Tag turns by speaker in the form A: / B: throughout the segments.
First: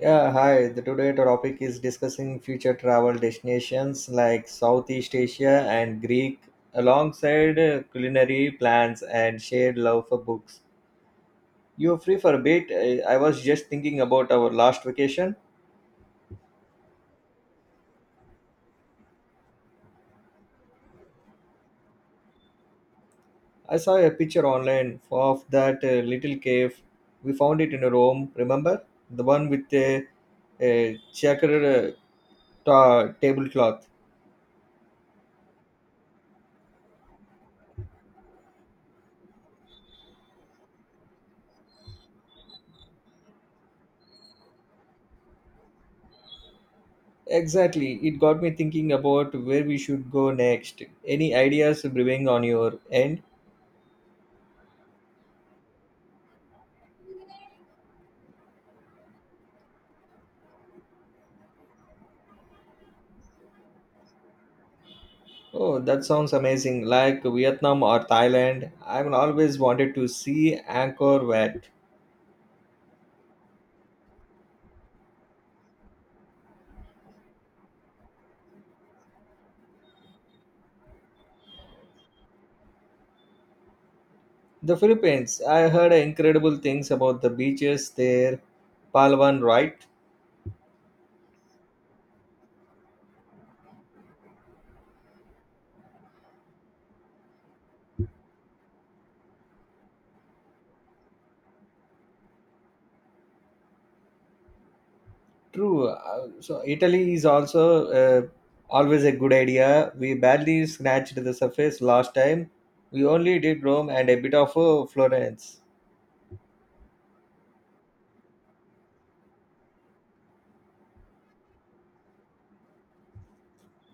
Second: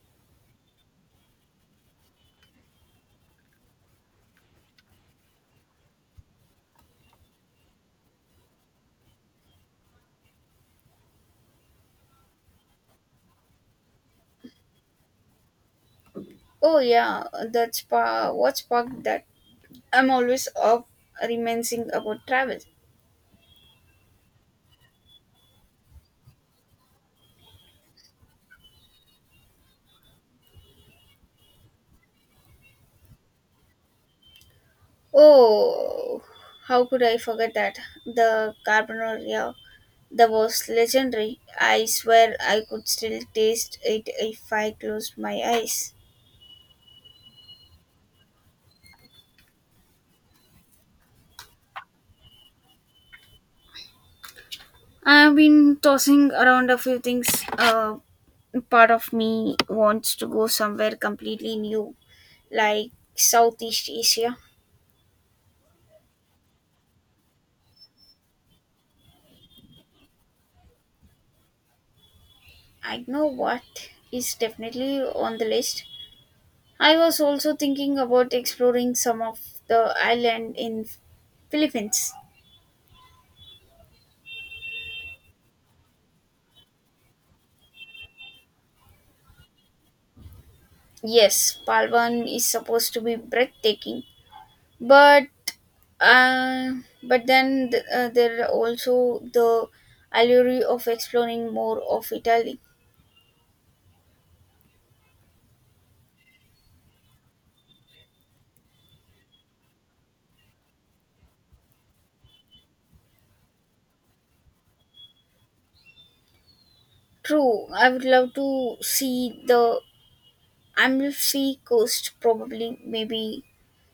A: Yeah, hi. The today topic is discussing future travel destinations like Southeast Asia and Greek alongside culinary plans and shared love for books. You free for a bit? I was just thinking about our last vacation.
B: Oh yeah, that's what sparked that. I'm always up reminiscing about travel.
A: I saw a picture online of that little cave. We found it in Rome, remember? The one with a checkered tablecloth.
B: Oh, how could I forget that? The Carbonaria that was legendary. I swear I could still taste it if I closed my eyes.
A: Exactly. It got me thinking about where we should go next. Any ideas brewing on your end?
B: I've been tossing around a few things. Uh, Part of me wants to go somewhere completely new, like Southeast Asia.
A: Oh, that sounds amazing. Like Vietnam or Thailand. I've always wanted to see Angkor Wat.
B: I know what is definitely on the list. I was also thinking about exploring some of the island in Philippines.
A: The Philippines. I heard incredible things about the beaches there. Palawan, right?
B: Yes, Palawan is supposed to be breathtaking, but uh, but then there are also the allure of exploring more of Italy.
A: True. So Italy is also always a good idea. We barely scratched the surface last time. We only did Rome and a bit of Florence.
B: True, I would love to see the Amalfi coast, probably maybe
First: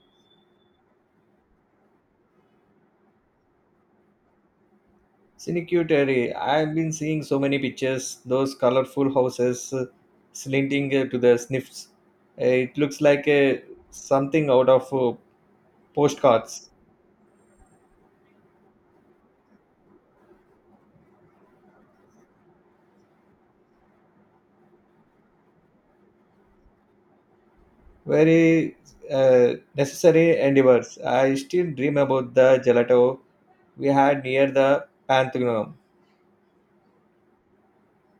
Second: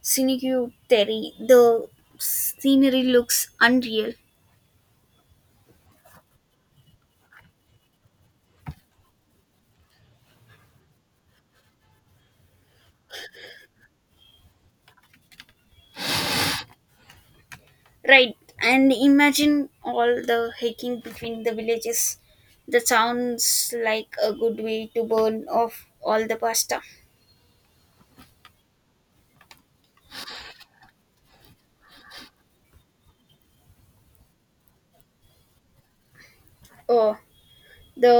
B: Cinque Terre. The scenery looks unreal.
A: Sinecutary. I've been seeing so many pictures, those colorful houses slanting to the sniffs. It looks like something out of postcards.
B: Right, and imagine all the hiking between the villages. That sounds like a good way to burn off all the pasta.
A: Very necessary endeavors. I still dream about the gelato we had near the Pantheon.
B: Oh, the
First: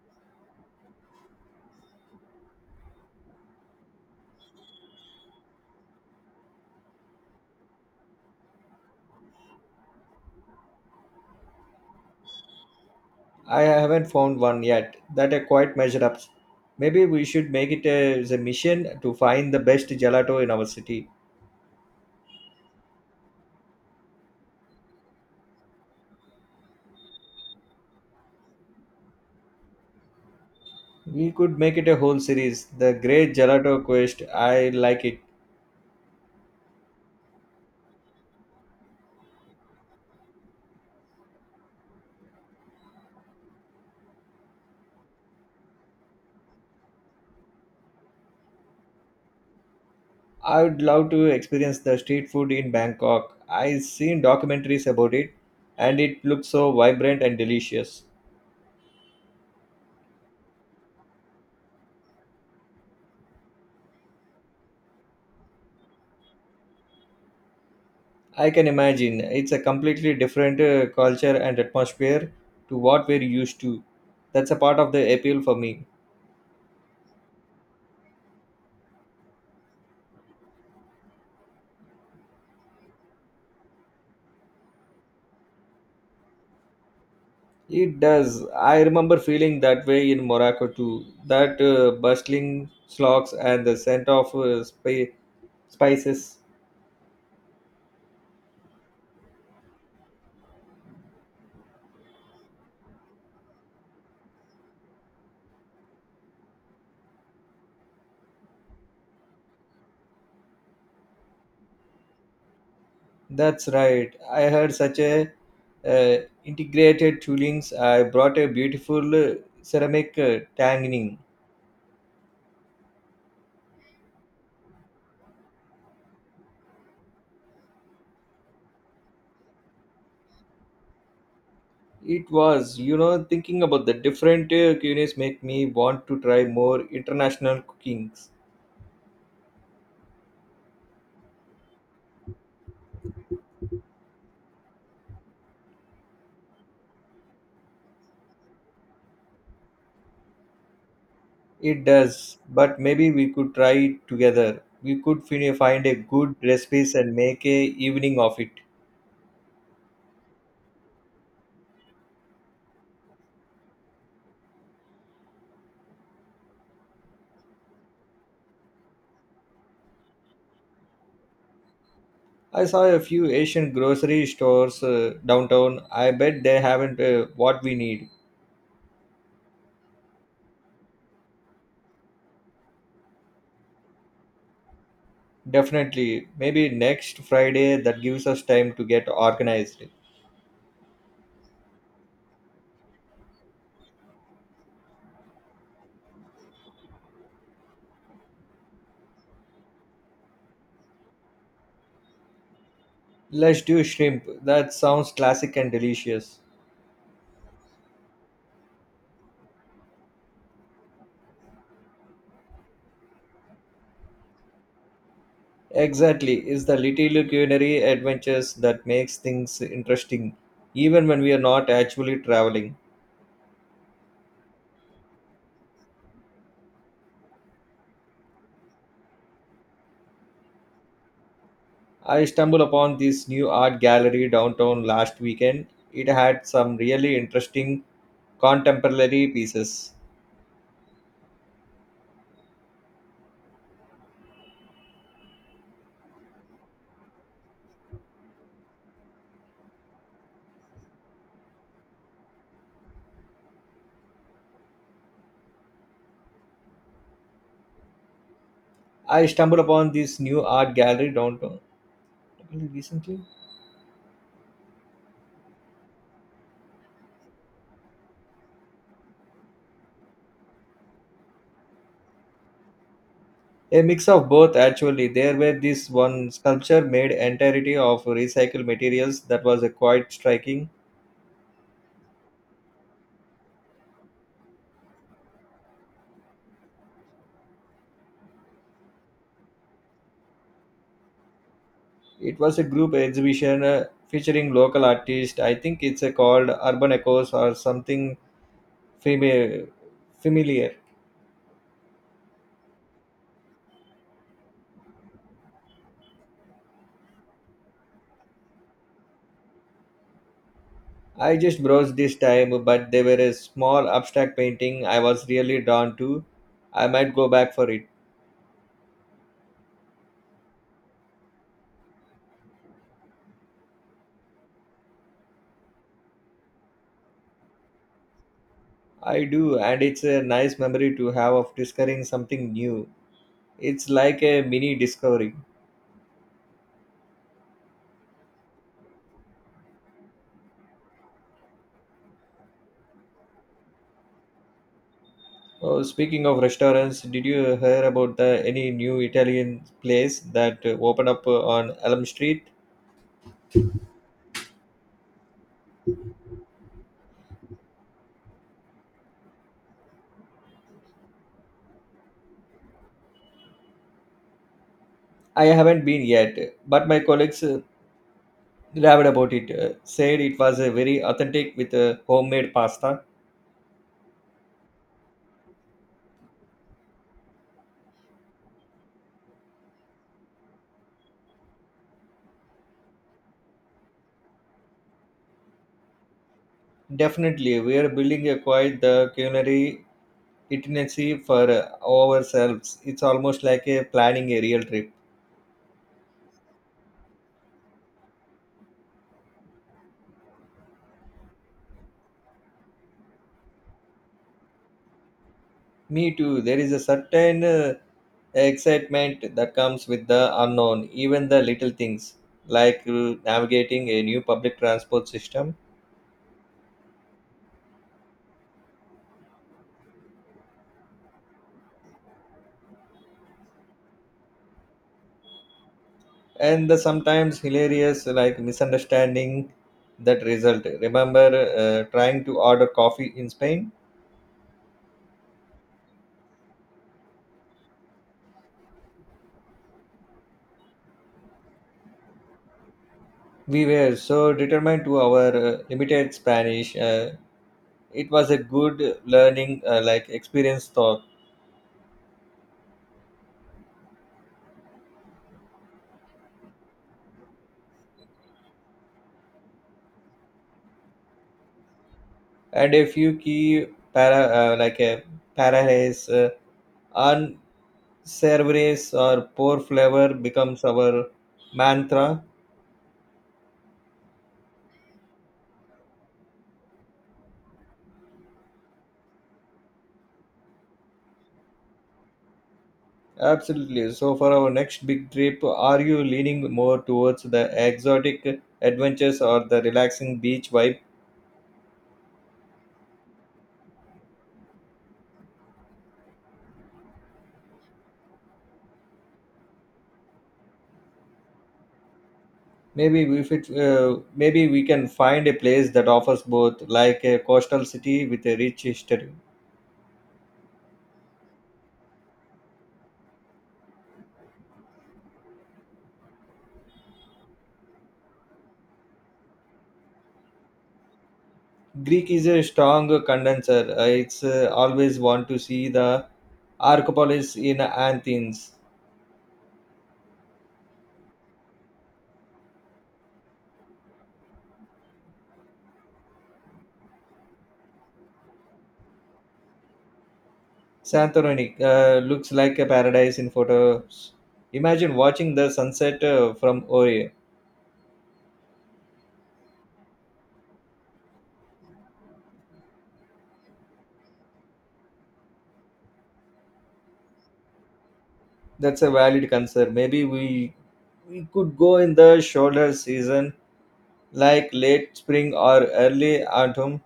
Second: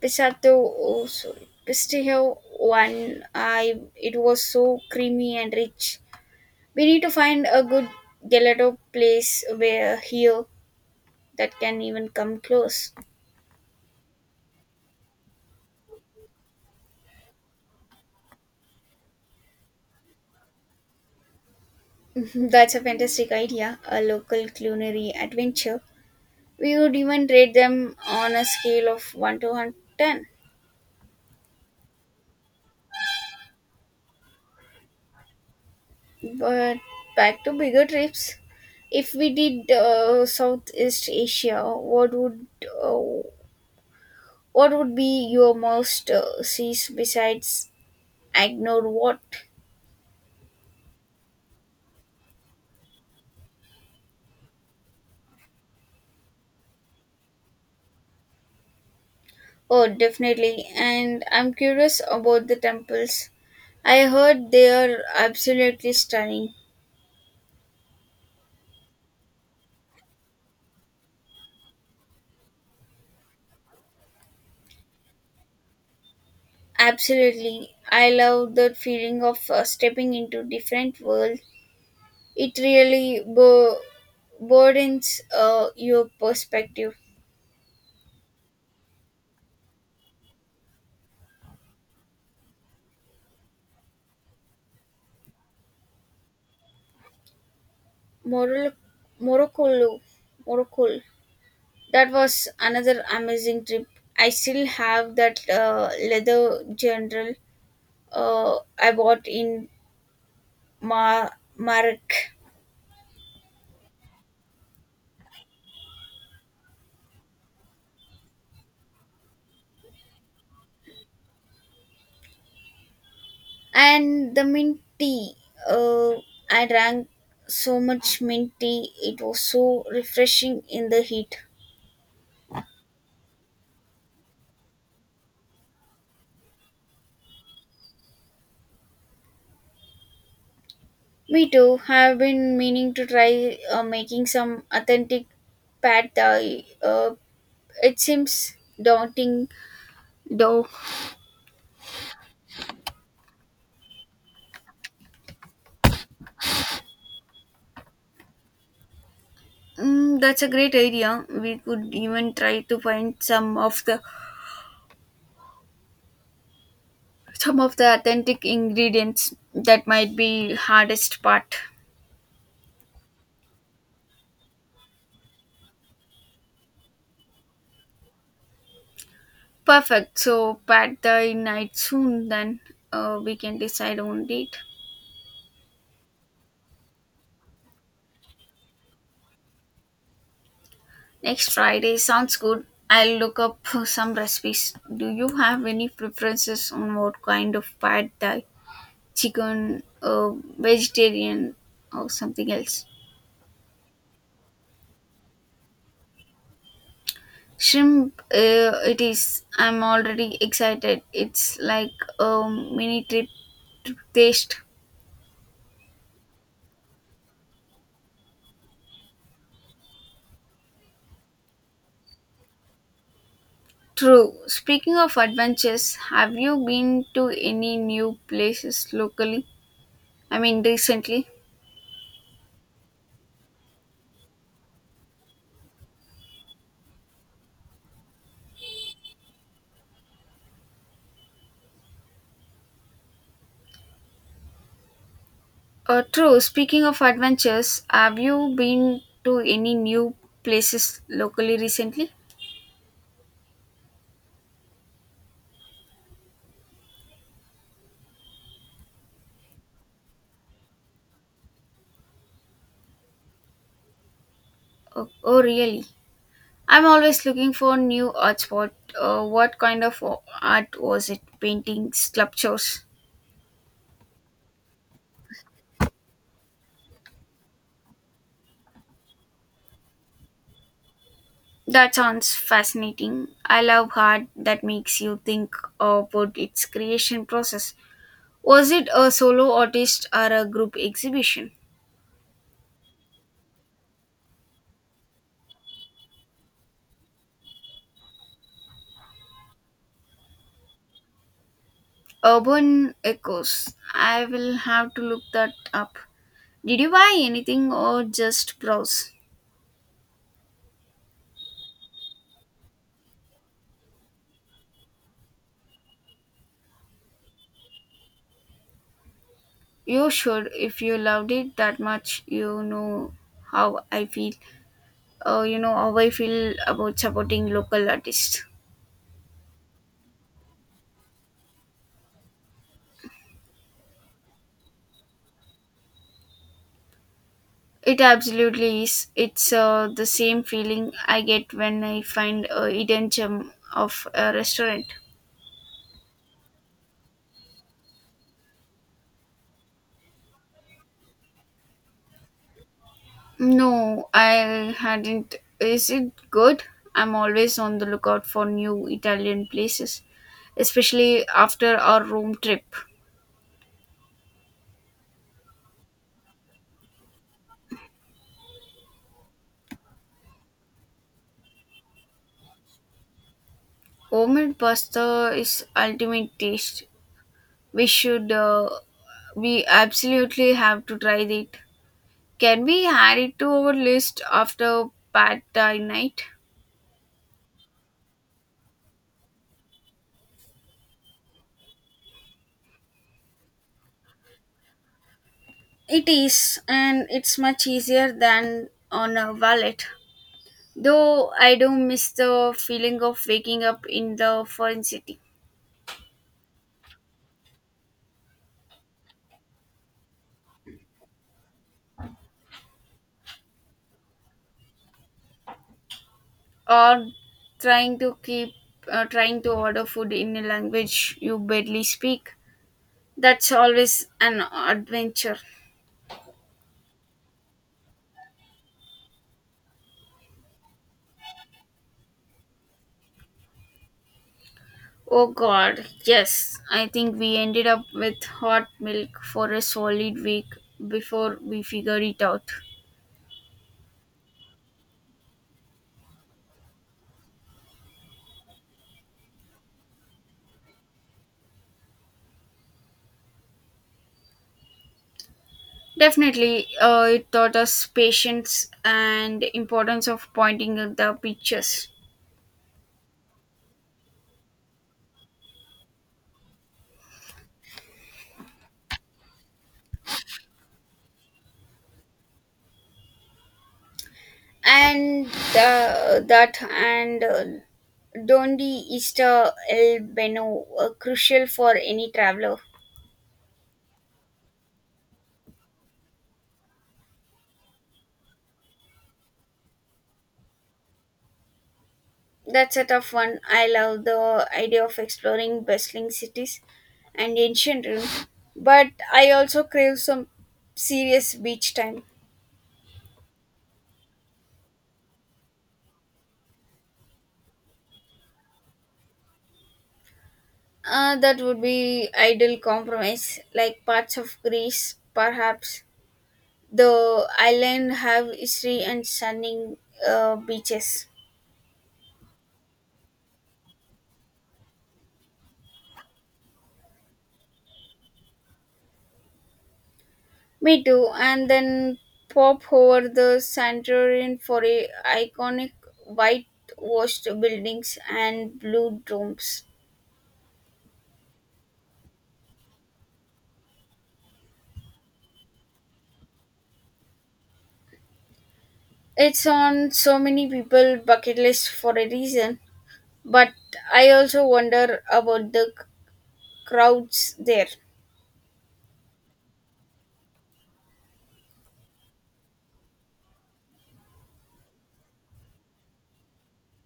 B: pistato, oh sorry, pistachio one. I It was so creamy and rich. We need to find a good gelato place where here that can even come close.
A: I haven't found one yet that I quite measure up. Maybe we should make it as a mission to find the best gelato in our city.
B: That's a fantastic idea, a local culinary adventure. We would even rate them on a scale of 1 to 110.
A: We could make it a whole series. The Great Gelato Quest. I like it.
B: But back to bigger trips. If we did Southeast Asia, what would uh, be your most seas besides Agnor Wat?
A: I would love to experience the street food in Bangkok. I've seen documentaries about it and it looks so vibrant and delicious.
B: Oh, definitely. And I'm curious about the temples. I heard they are absolutely stunning.
A: I can imagine it's a completely different culture and atmosphere to what we're used to. That's a part of the appeal for me.
B: Absolutely. I love the feeling of stepping into different world. It really broadens your perspective.
A: It does. I remember feeling that way in Morocco too. That bustling slogs and the scent of spices.
B: Morocco, Morocco, Morocco. That was another amazing trip. I still have that leather general I bought in Ma- Marek.
A: That's right. I had such a uh, integrated toolings. I brought a beautiful ceramic tanning.
B: And the mint tea. Uh, I drank so much mint tea. It was so refreshing in the heat.
A: It was, thinking about the different cuisines make me want to try more international cookings.
B: Me too. Have been meaning to try making some authentic pad thai. It seems daunting, though.
A: It does, but maybe we could try it together. We could find a good recipes and make a evening of it.
B: Mm, that's a great idea. We could even try to find some of the authentic ingredients. That might be hardest part.
A: I saw a few Asian grocery stores downtown. I bet they haven't what we need.
B: Perfect. So pad thai night soon. Then we can decide on date.
A: Definitely. Maybe next Friday that gives us time to get organized.
B: Next Friday sounds good. I'll look up some recipes. Do you have any preferences on what kind of pad thai, chicken, vegetarian, or something else?
A: Let's do shrimp. That sounds classic and delicious.
B: Shrimp, it is. I'm already excited. It's like a mini trip to taste.
A: Exactly. It's the little culinary adventures that makes things interesting, even when we are not actually traveling.
B: True. Speaking of adventures, have you been to any new places locally? I mean, recently?
A: I stumbled upon this new art gallery downtown last weekend. It had some really interesting contemporary pieces.
B: True. Speaking of adventures, have you been to any new places locally recently?
A: I stumbled upon this new art gallery downtown recently.
B: Oh, oh really? I'm always looking for new art spot. What kind of art was it? Paintings, sculptures?
A: A mix of both, actually. There were this one sculpture made entirety of recycled materials that was quite striking.
B: That sounds fascinating. I love art that makes you think about its creation process. Was it a solo artist or a group exhibition?
A: It was a group exhibition featuring local artists. I think it's called Urban Echoes or something fami- familiar.
B: Urban Echoes. I will have to look that up. Did you buy anything or just browse?
A: I just browsed this time, but there were a small abstract painting I was really drawn to. I might go back for it.
B: You should. If you loved it that much, how I feel. You know how I feel about supporting local artists.
A: I do, and it's a nice memory to have of discovering something new. It's like a mini discovery.
B: It absolutely is. It's the same feeling I get when I find a hidden gem of a restaurant.
A: Oh, speaking of restaurants, did you hear about the any new Italian place that opened up on Elm Street?
B: No, I hadn't. Is it good? I'm always on the lookout for new Italian places, especially after our Rome trip.
A: I haven't been yet, but my colleagues raved about it. Said it was very authentic with homemade pasta.
B: Homemade pasta is ultimate taste. We should, uh, we absolutely have to try it. Can we add it to our list after pad thai night?
A: Definitely, we are building a quite the culinary itinerary for ourselves. It's almost like a planning a real trip.
B: It is, and it's much easier than on a wallet. Though I do miss the feeling of waking up in the foreign city,
A: Me too. There is a certain excitement that comes with the unknown, even the little things like navigating a new public transport system
B: or trying to order food in a language you barely speak. That's always an adventure.
A: and the sometimes hilarious like misunderstanding that result. Remember trying to order coffee in Spain?
B: Oh god, yes. I think we ended up with hot milk for a solid week before we figured it out.
A: We were so determined to our limited Spanish. It was a good learning like experience thought
B: Definitely, it taught us patience and importance of pointing at the pictures.
A: and a few key para like a parallels on Cerberus or poor flavor becomes our mantra.
B: And that and Dondi Easter El Beno are crucial for any traveler.
A: Absolutely. So, for our next big trip, are you leaning more towards the exotic adventures or the relaxing beach vibe?
B: That's a tough one. I love the idea of exploring bustling cities and ancient ruins, but I also crave some serious beach time.
A: Maybe if it, Maybe we can find a place that offers both, like a coastal city with a rich history.
B: That would be ideal compromise, like parts of Greece, perhaps. The island have history and stunning beaches.
A: Greek is a strong condenser. I it's Always want to see the Arcopolis in Athens.
B: Me too. And then pop over the Santorin for a iconic white washed buildings and blue domes.
A: Santorini looks like a paradise in photos. Imagine watching the sunset from Oria.
B: It's on so many people bucket list for a reason, but I also wonder about the crowds there.
A: That's a valid concern. We could go in the shoulder season, like late spring or early autumn.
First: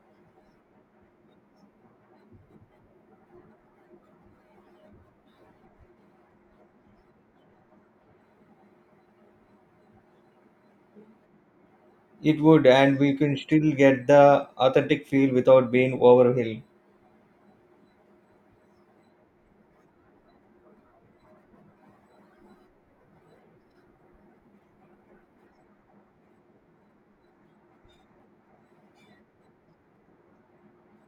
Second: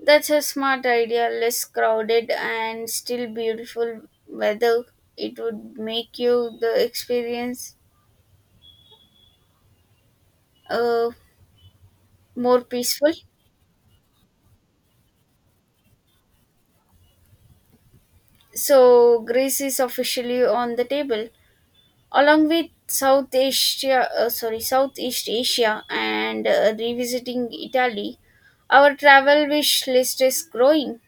B: That's a smart idea, less crowded and still beautiful weather. It would make you the experience uh,
A: It
B: more
A: would, and
B: peaceful.
A: we can still get the authentic feel without being overwhelmed.
B: So Greece is officially on the table, along with South Asia, sorry, Southeast Asia and revisiting Italy. Our travel wish list is growing.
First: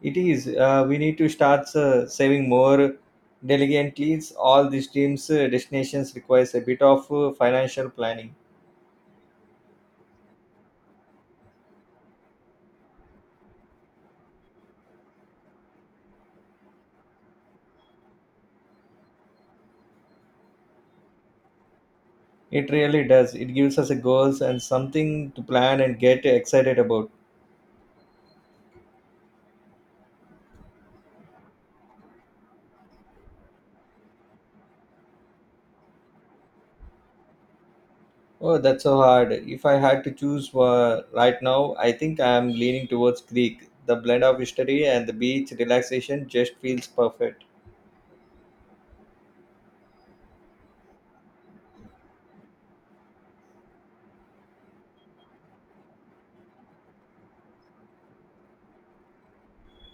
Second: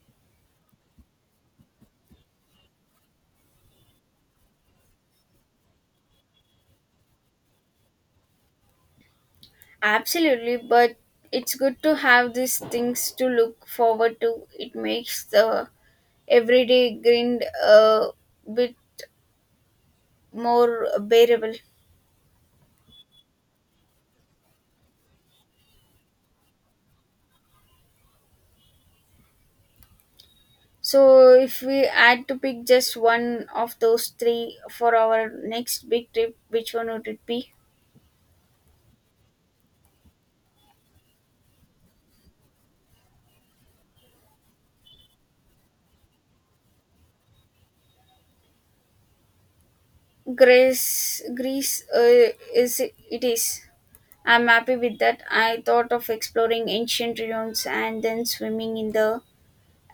A: It is. We need to start saving more diligently. All these teams' destinations requires a bit of financial planning.
B: Absolutely, but it's good to have these things to look forward to. It makes the everyday grind a bit more bearable.
A: It really does. It gives us a goals and something to plan and get excited about.
B: So, if we had to pick just one of those three for our next big trip, which one would it be?
A: Oh, that's so hard. If I had to choose right now, I think I am leaning towards Greek. The blend of history and the beach relaxation just feels perfect.
B: Grace, Greece, is. I'm happy with that. I thought of exploring ancient ruins and then swimming in the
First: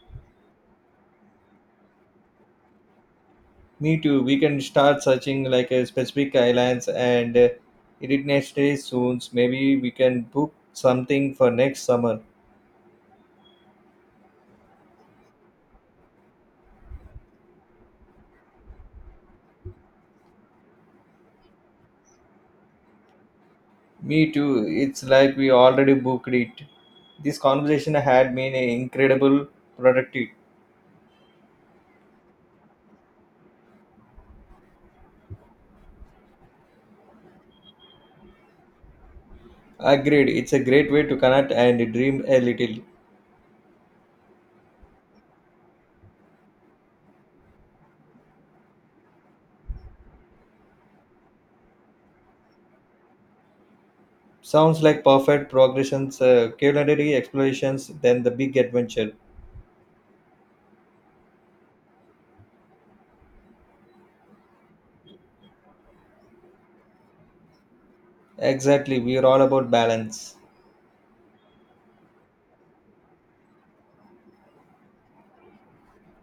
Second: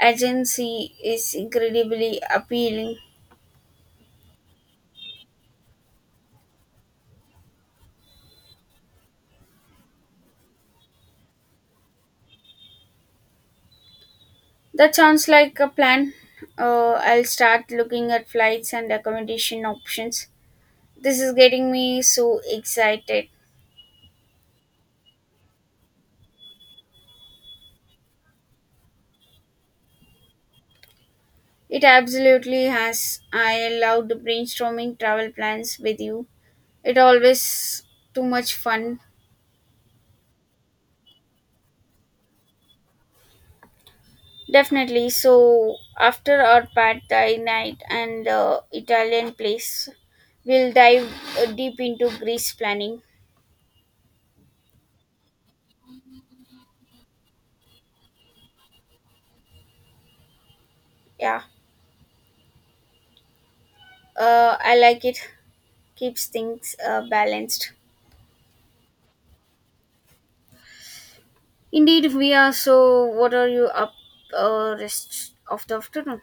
B: Aegean Sea is incredibly appealing.
A: Me too. We can start searching like a specific islands and itineraries soon. Maybe we can book something for next summer.
B: That sounds like a plan. I'll start looking at flights and accommodation options. This is getting me so excited.
A: Me too. It's like we already booked it. This conversation had been incredible productive.
B: It absolutely has. I loved brainstorming travel plans with you. It always too much fun.
A: Agreed. It's a great way to connect and dream a little.
B: Definitely. So after our pad thai night and Italian place, we'll dive deep into Greece planning.
A: Sounds like perfect progressions, culinary explorations, then the big adventure.
B: Yeah, I like it. Keeps things balanced.
A: Exactly. We are all about balance.
B: Indeed, we are. So, what are you up rest of the afternoon?